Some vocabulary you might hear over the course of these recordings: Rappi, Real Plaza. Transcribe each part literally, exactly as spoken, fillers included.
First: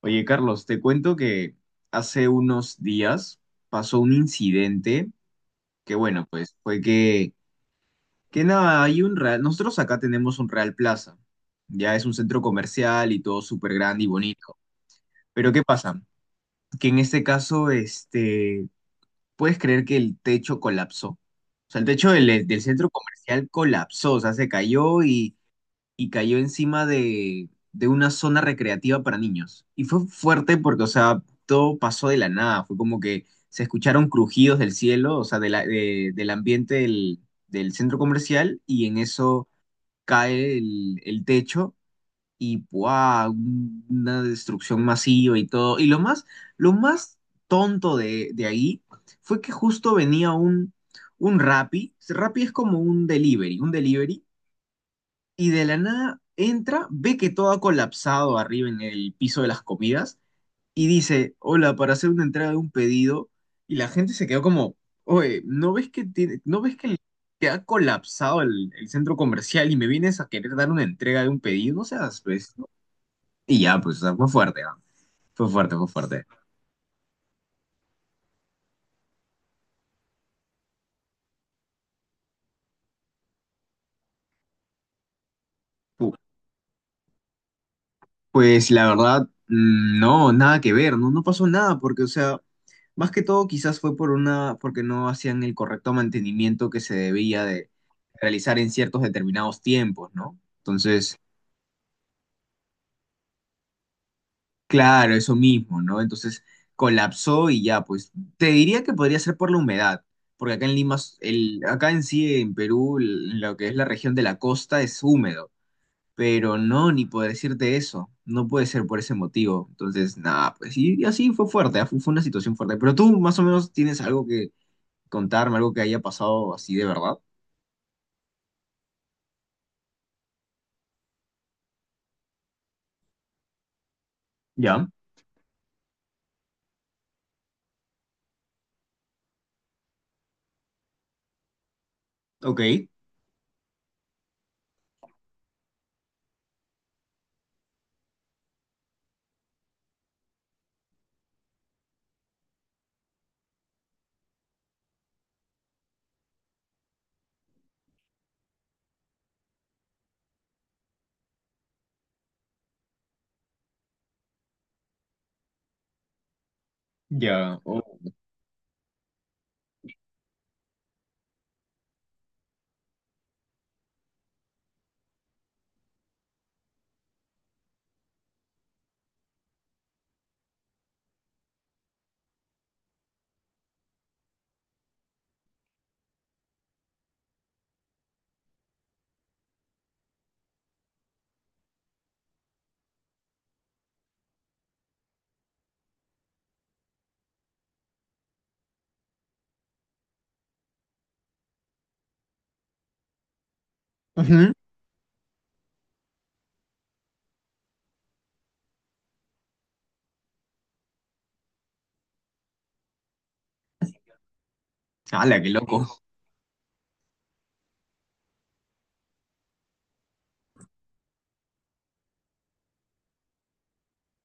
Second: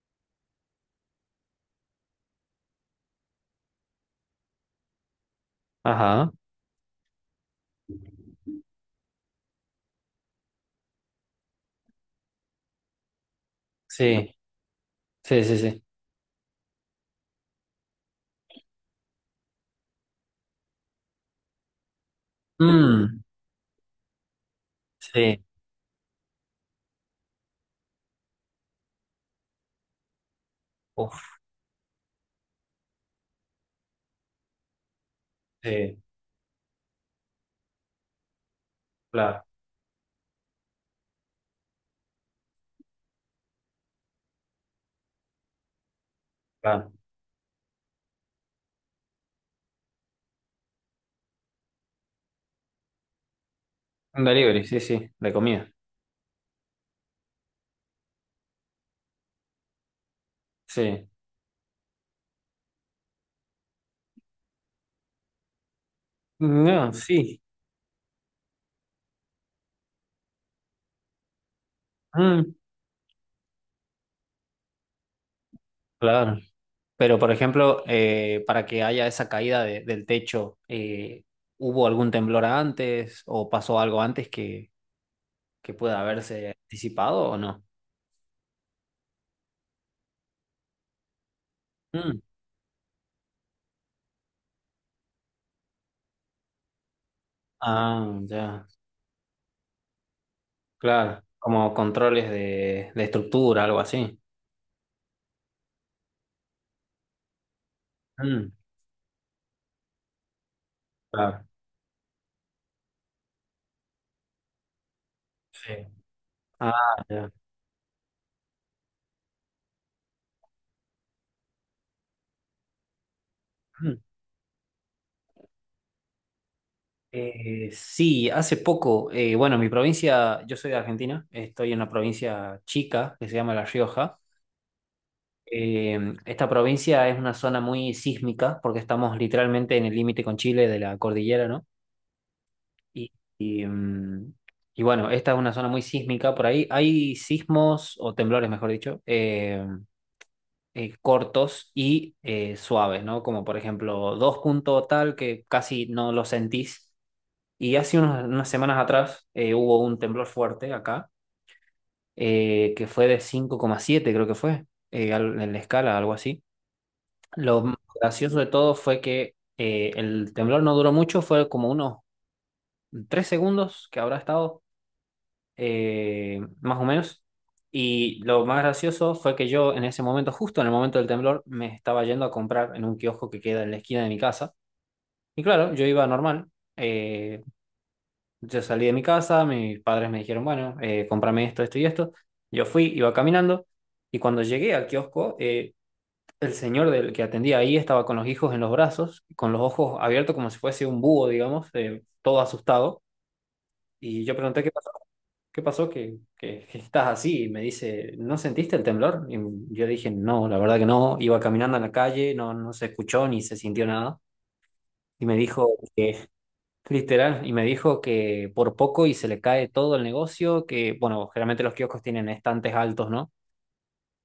Oye, Carlos, te cuento que hace unos días pasó un incidente que, bueno, Ajá, pues fue que, que nada, hay un Real, nosotros acá tenemos un Real Plaza, ya es un centro comercial y todo súper grande y sí, bonito, sí, pero sí, ¿qué sí. pasa? Que en este caso, este, puedes creer que el techo colapsó, o sea, el techo del, del centro Mm, comercial colapsó, o sea, se cayó y sí, y cayó encima de, de una zona recreativa para niños. Y fue fuerte porque, o sea, uf, todo pasó de la nada. Fue como que se escucharon crujidos del cielo, o sea, de la- sí, de- del ambiente del, del centro comercial, y en claro, eso cae el, el techo y ¡buah! un- una destrucción masiva y todo. Y lo más, lo claro. más tonto de, de ahí fue que justo venía un, un Rappi. Rappi es como un delivery, un delivery Un delivery, sí, sí, de y de comida, la nada entra, ve que todo ha colapsado arriba en el piso de las comidas y sí. dice, hola, para hacer una entrega de un pedido. Y la gente se quedó como, oye, ¿no ves que tiene, no No, ves que, el- sí, que ha colapsado el, el centro comercial y me vienes a querer dar una entrega de un pedido? No seas, mm, pues, ¿no? Y ya, pues, o sea, fue fuerte, ah. Fue fuerte, fue fuerte. claro. Pero, por ejemplo, eh, para que haya esa caída de- del techo, eh, ¿hubo algún temblor antes o pasó algo antes que, que pueda Uh. haberse anticipado o no? Pues la verdad, mm, no, nada que ver, no, no pasó nada, porque, o Mm. sea, más que todo quizás fue por una, porque no hacían el correcto mantenimiento que se debía de Ah, realizar ya, en ciertos determinados tiempos, ¿no? Entonces, claro. Como controles de, de estructura, algo así. claro, eso mismo, ¿no? Entonces colapsó y ya, pues, te Mm, diría que podría ser por la humedad, porque acá en Lima, claro, el, acá en sí, en Perú, l- lo que es la región de la costa es húmedo. sí. Pero Ah, no, ni por ya. decirte eso. No puede ser por ese motivo. Entonces, nada, pues y, y así fue fuerte, ah. Fue, fue una situación fuerte. Pero tú más o menos tienes algo que contarme, algo que haya pasado así de verdad. Eh, sí, hace poco, eh, bueno, mi provincia, yo soy de Argentina, estoy en una provincia chica que se llama La Rioja. Ya, Eh, esta provincia es una zona muy sísmica porque estamos literalmente en el límite con Chile de la cordillera, ¿no? ok, Y, y, mm, y bueno, esta es una zona muy sísmica, por ahí hay sismos o temblores, mejor dicho, eh, eh, cortos y eh, suaves, ¿no? Como por ejemplo dos puntos tal que casi no lo sentís. Y hace unas, unas semanas atrás eh, hubo un temblor fuerte acá, eh, que fue de cinco coma siete, creo que fue, eh, al- en la escala, algo así. ya. Lo más Oh. gracioso de todo fue que eh, el temblor no duró mucho, fue como unos tres segundos que habrá estado, eh, más o menos. Y lo más gracioso fue que yo en ese momento, justo en el momento del temblor, me estaba yendo a comprar en un kiosco que queda en la esquina de mi casa. Y claro, yo iba normal. eh, Yo salí de mi casa, mis padres me dijeron, bueno, eh, cómprame esto, esto y esto. Yo fui, iba caminando y cuando llegué al kiosco, eh, el señor del que atendía ahí estaba con los hijos en los brazos, con los ojos abiertos como si fuese un búho, digamos, eh, todo asustado. Y yo Ujú. pregunté, ¿qué pasó? ¿Qué pasó? ¿Que, que, que estás así? Y me dice, ¿no sentiste el temblor? Y yo dije, no, la verdad que no. Iba caminando en la calle, no, no se escuchó ni se sintió nada. Y me ¡Hala, qué dijo loco! que literal, y me dijo que por poco y se le cae todo el negocio, que bueno, generalmente los kioscos tienen estantes altos, ¿no?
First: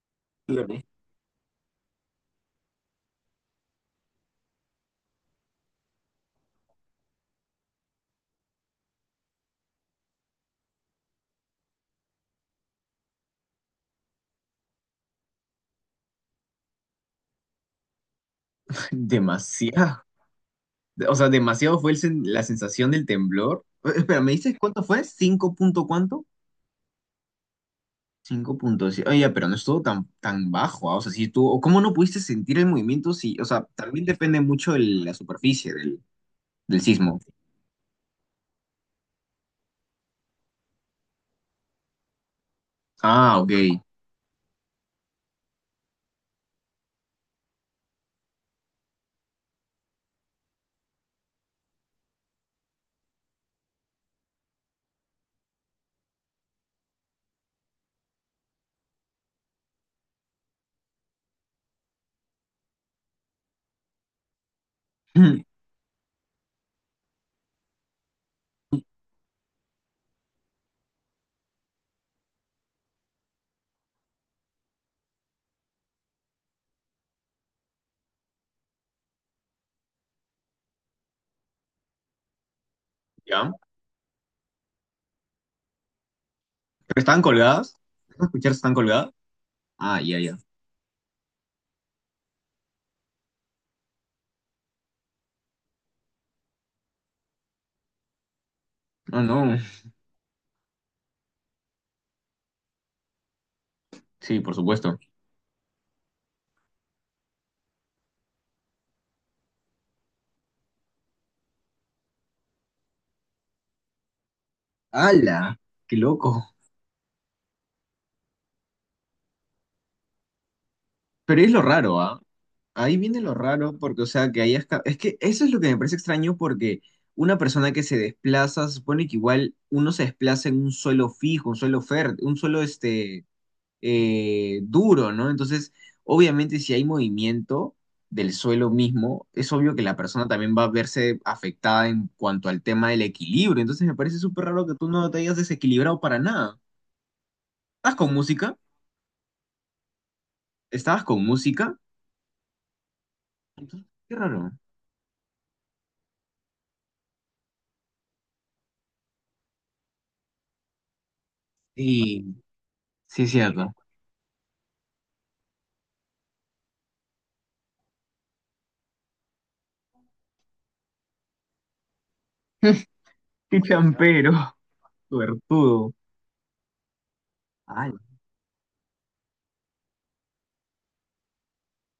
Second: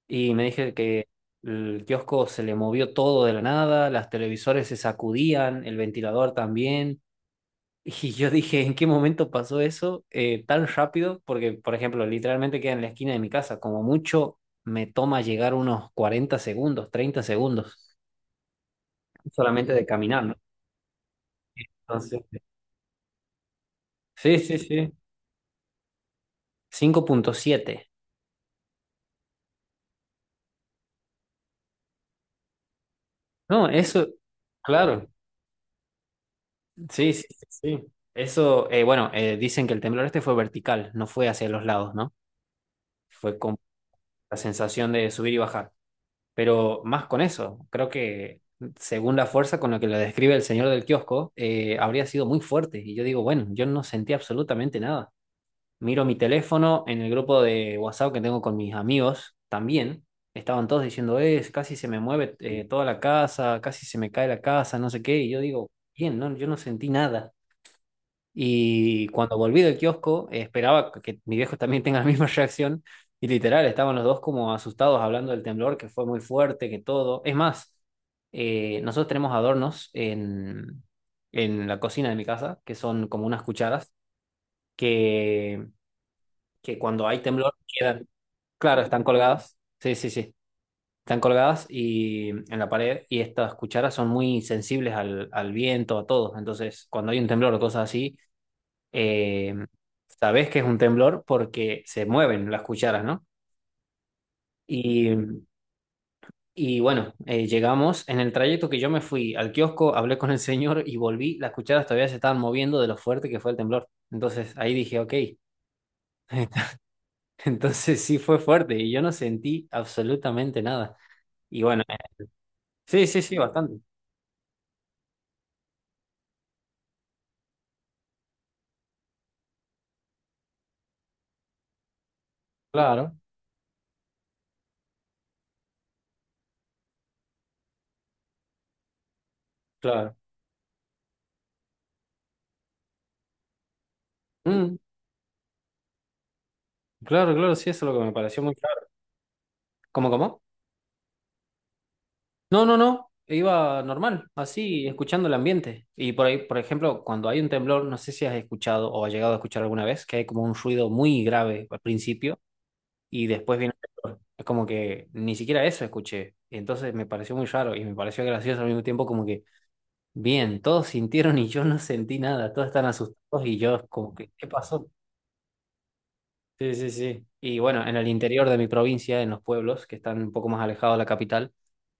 Y me dije Dígame. que el kiosco se le movió todo de la nada, las televisores se sacudían, el ventilador también. Y yo dije, ¿en qué momento pasó eso eh, tan rápido? Porque, por ejemplo, literalmente queda en la esquina de mi casa, como mucho me toma llegar unos cuarenta segundos, treinta segundos, solamente de Demasiado. caminar, ¿no? O sea, demasiado fue el Entonces, sen- la sensación del temblor. Eh, Espera, ¿me sí, dices sí, cuánto sí, fue? ¿Cinco punto cuánto? cinco punto siete. Cinco puntos. Oye, pero no estuvo tan, tan bajo, ah. O sea, si tú, o ¿cómo no pudiste sentir el movimiento? Si, o sea, No, también eso, depende mucho de claro, la superficie del, del sí, sismo. sí, sí. Sí. Eso, eh, bueno, eh, dicen que el temblor este fue vertical, no fue hacia los lados, ¿no? Ah, Fue ok. con la sensación de subir y bajar. Pero más con eso, creo que según la fuerza con la que lo describe el señor del kiosco, eh, habría sido muy fuerte. Y yo digo, bueno, yo no sentí absolutamente nada. Miro mi teléfono en el grupo de WhatsApp que tengo con mis amigos también. Estaban todos diciendo, es, casi se me mueve eh, toda la casa, casi se me cae la casa, no sé qué. Y yo Mm. digo, bien, no, yo no sentí nada. Y cuando volví del kiosco, eh, esperaba que mi viejo también tenga la misma reacción. Y literal, estaban los dos como asustados hablando del temblor, que fue muy fuerte, que todo. Es más, eh, nosotros tenemos adornos en, en la cocina de mi casa, que son como unas ¿Ya? cucharas, que que ¿Pero cuando están hay temblor colgadas? quedan, ¿Puedo escuchar si están claro, están colgadas? colgadas. Sí, Ah, sí, ya, sí. ya. Están colgadas y en la pared y estas cucharas son muy sensibles al, al viento, a todo. Entonces, cuando hay un temblor o cosas así, No, eh, no. sabes que es un temblor porque se mueven las cucharas, ¿no? Sí, por supuesto. Y, y bueno, eh, llegamos en el trayecto que yo me fui al kiosco, hablé con el señor y volví, las cucharas todavía se estaban moviendo de lo fuerte que fue el temblor. Entonces ahí dije, ok. ¡Hala! ¡Qué loco! Entonces sí fue fuerte y yo no sentí absolutamente nada. Pero es lo Y bueno, eh, raro, ¿ah? Ahí sí, viene sí, lo sí, raro bastante. porque, o sea, que hayas... ca- Es que eso es lo que me parece extraño porque una persona que se desplaza, se supone que igual uno se desplaza en un suelo fijo, un suelo fértil, un suelo, Claro, este, eh, duro, ¿no? Entonces, obviamente si hay movimiento del suelo mismo, es obvio que la claro. persona también va a verse afectada en cuanto al tema del equilibrio. Entonces, me parece súper raro que Mm, tú no te hayas desequilibrado para nada. claro, claro, sí, eso es ¿Estás lo que me con pareció muy música? claro. ¿Cómo, cómo? ¿Estabas con música? No, no, no. Iba Entonces, qué normal, raro. así, escuchando el ambiente. Y por ahí, por ejemplo, cuando hay un temblor, no sé si has escuchado o has llegado a escuchar alguna vez, que hay como un ruido muy grave al Sí, principio sí y es después cierto. viene el temblor. Es como que ni siquiera eso escuché. Y entonces me pareció muy raro y me pareció gracioso al mismo tiempo, como que, bien, todos sintieron y yo no sentí nada, todos están asustados y Qué yo como champero, que, ¿qué pasó? suertudo. Sí, sí, sí. Y bueno, Ay, en el interior de mi provincia, en los pueblos que están un poco más alejados de la capital,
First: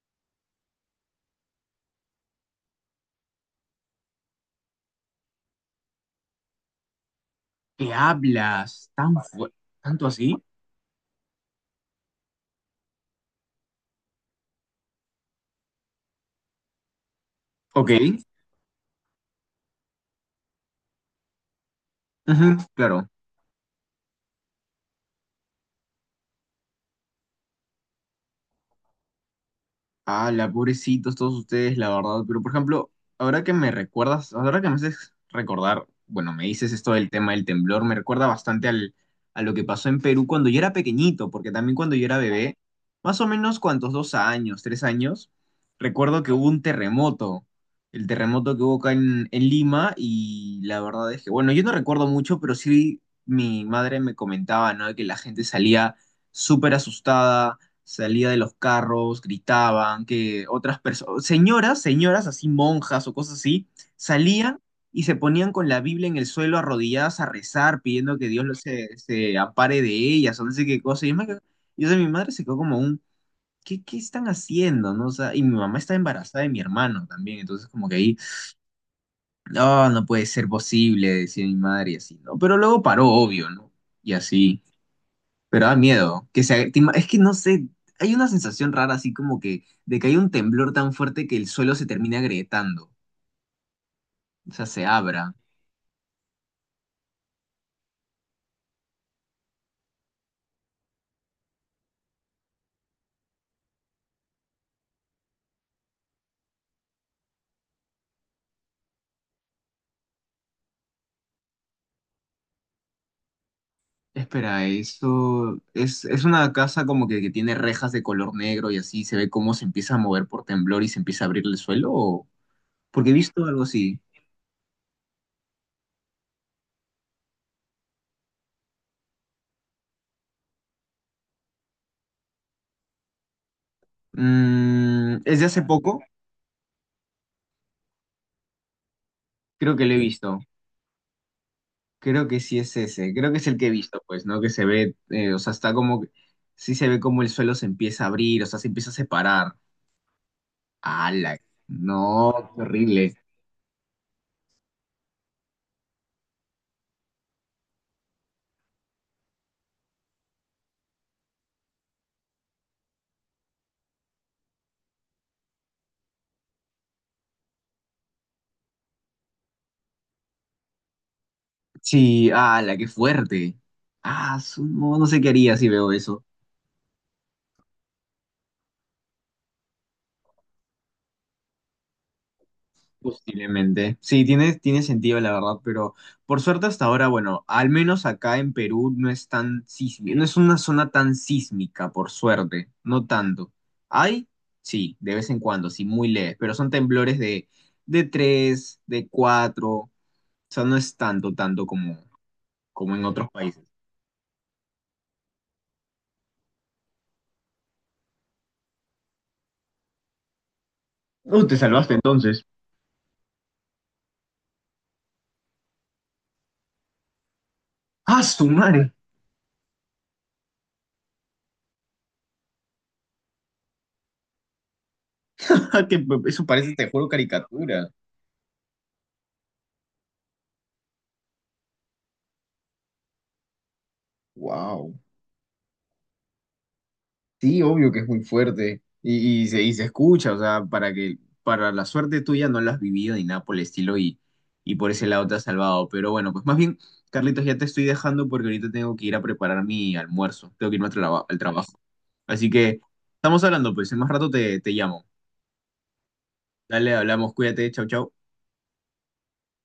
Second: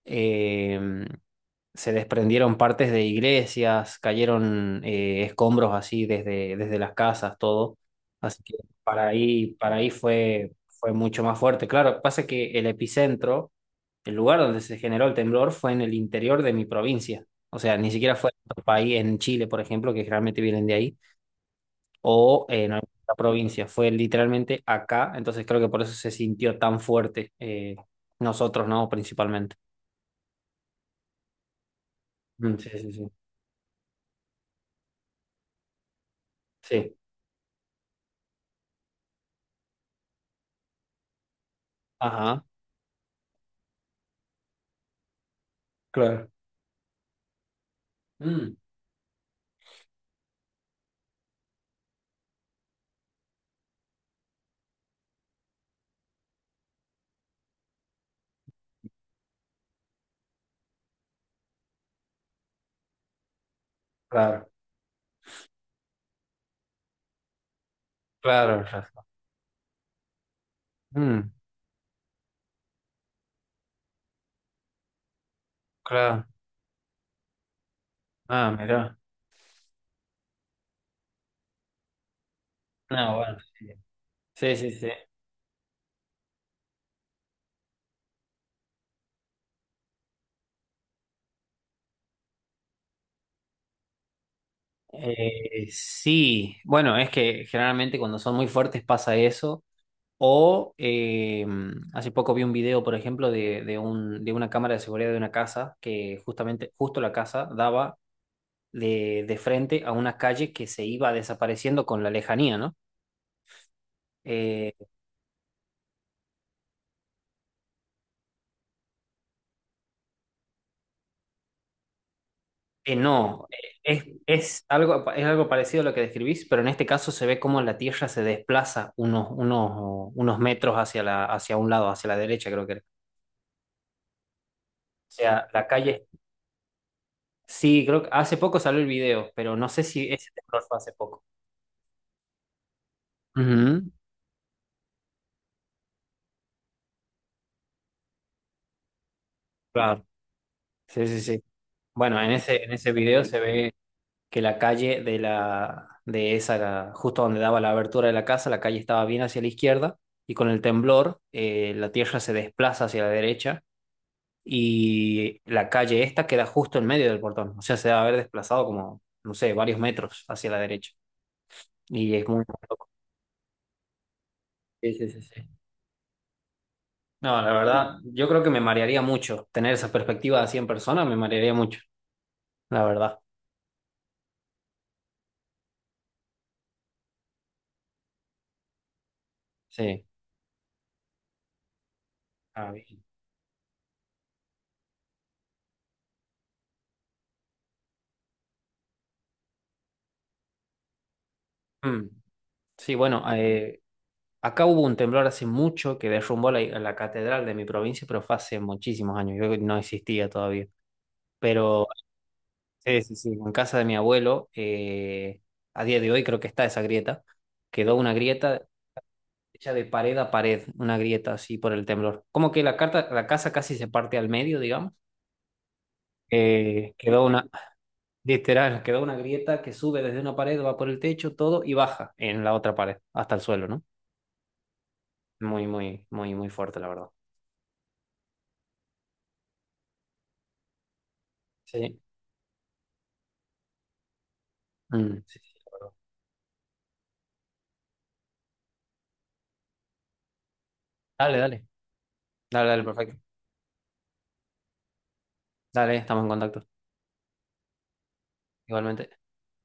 eh, se desprendieron partes de iglesias, cayeron eh, escombros así desde, desde las casas, todo. ¿qué Así que hablas? para ¿Tan fu- ahí, para ahí Tanto así? fue, fue mucho más fuerte. Claro, pasa que el epicentro, el lugar donde se generó el temblor, fue en el interior de mi provincia. O sea, Ok. ni siquiera fue en otro país, en Chile, por ejemplo, que realmente vienen de ahí o Ujú, en alguna claro. otra provincia. Fue literalmente acá, entonces creo que por eso se sintió tan fuerte eh, nosotros, ¿no? Principalmente. Ah, la pobrecitos todos ustedes, la verdad. Pero, por Mm, sí, ejemplo, sí, sí. ahora que me recuerdas, ahora que me haces recordar, bueno, me dices esto Sí. del tema del temblor, me recuerda bastante al, a lo que pasó en Perú cuando yo era pequeñito, porque también cuando yo era Ajá, bebé, más o menos cuántos dos años, tres años, recuerdo claro. que hubo un terremoto, el terremoto Mm, que hubo acá en, en Lima, y la verdad es que, bueno, yo no recuerdo mucho, pero sí mi madre me comentaba, ¿no? De que la gente salía súper asustada, salía de los carros, gritaban, que otras personas, señoras, señoras así, monjas o cosas así, claro, salían y se ponían con la Biblia en el suelo arrodilladas a rezar, pidiendo que Dios los- claro, se, Rafa. se ampare de ellas o no sé qué cosa. Y yo, me Mm, quedo- y, o sea, mi madre se quedó como un, ¿qué, qué están haciendo?, ¿no? O sea, y mi mamá está claro. embarazada de mi hermano también, entonces como que ahí, Ah, mira. no, no puede ser posible, decía mi madre y así, ¿no? Pero luego paró, No, bueno, obvio, sí. ¿no? Y Sí, así. sí, sí. Pero da miedo. Que se, te ima- es que no sé, hay una sensación rara así como que de que hay un temblor tan fuerte que el suelo se termina agrietando. O sea, se abra. Eh, sí, bueno, es que generalmente cuando son muy fuertes pasa eso. O eh, hace poco vi un video, por ejemplo, de, de, un, de una cámara de seguridad de una casa que justamente, justo la casa daba de, de frente a una calle que se iba desapareciendo con la lejanía, ¿no? Espera, Eh, eso es, es una casa como que, que tiene rejas de color negro y así se ve cómo se empieza a mover por temblor y se empieza a abrir el suelo. ¿O? eh, Porque he visto no, eh, algo así. es, es algo, es algo parecido a lo que describís, pero en este caso se ve cómo la Tierra se desplaza unos, unos, unos metros hacia la, hacia un lado, hacia la derecha, creo que era. O Mm, es de sea, hace la poco, calle, sí, creo que hace poco salió el video, pero no creo sé que lo he si ese visto. temblor fue hace poco. Creo que sí es ese. Creo que es el que he Ujú, visto, pues, ¿no? Que se ve, eh, o sea, está como, que- sí se ve como el suelo se empieza a abrir, o sea, se empieza a separar. claro, sí, sí, ¡Hala! sí. Bueno, en No, qué ese, en ese horrible. video se ve que la calle de la de esa, la- justo donde daba la abertura de la casa, la calle estaba bien hacia la izquierda y con el temblor eh, la tierra se desplaza hacia la derecha y la calle esta queda justo en medio del portón, o sea, se debe haber desplazado como, no sé, varios metros hacia la derecha y es Sí, muy ¡hala! ¡Qué loco. fuerte! Ah, su- Sí, no, no sí, sé sí, qué sí. haría si veo eso. No, la verdad, yo creo que me marearía mucho tener esa perspectiva así en persona, me marearía mucho, la verdad. Posiblemente. Sí, tiene, tiene sentido, la verdad, pero por suerte hasta ahora, bueno, al menos acá en Perú no es tan Sí. sísmica, no es una zona tan sísmica, por suerte, Ah, bien. no tanto. Hay, sí, de vez en cuando, sí, muy leves, pero son temblores de, de tres de cuatro, o sea, no es tanto, tanto como, Mm. como Sí, en bueno, otros países. eh, acá hubo un temblor hace mucho que derrumbó la, la catedral de mi provincia, pero fue hace muchísimos años, yo no existía todavía. No, te Pero salvaste entonces. sí, sí, sí, en casa de mi abuelo, eh, a día de hoy creo que está esa grieta, quedó una ¡Ah, su grieta madre! hecha de pared a pared, una grieta así por el temblor. Como que la, carta, la casa casi se parte al medio, digamos. Que eso parece, te Eh, juro, quedó una, caricatura. literal, quedó una grieta que sube desde una pared, va por el techo, todo, y baja en la otra pared, hasta el suelo, ¿no? Wow. Muy, muy, muy, muy fuerte, la verdad. Sí, obvio que es muy fuerte. Y, y se, y se escucha, o sea, para que, para la Sí. suerte tuya no lo has vivido ni nada por el estilo y, y por ese Mm. lado te Sí, has sí, la salvado. verdad. Pero bueno, pues más bien, Carlitos, ya te estoy dejando porque ahorita tengo que ir a preparar mi almuerzo. Tengo que irme al, traba- al Dale, dale. trabajo. Así Dale, que dale, perfecto. estamos hablando, pues en más rato te, te llamo. Dale, estamos en contacto. Dale, hablamos, cuídate, chau, chau. Igualmente.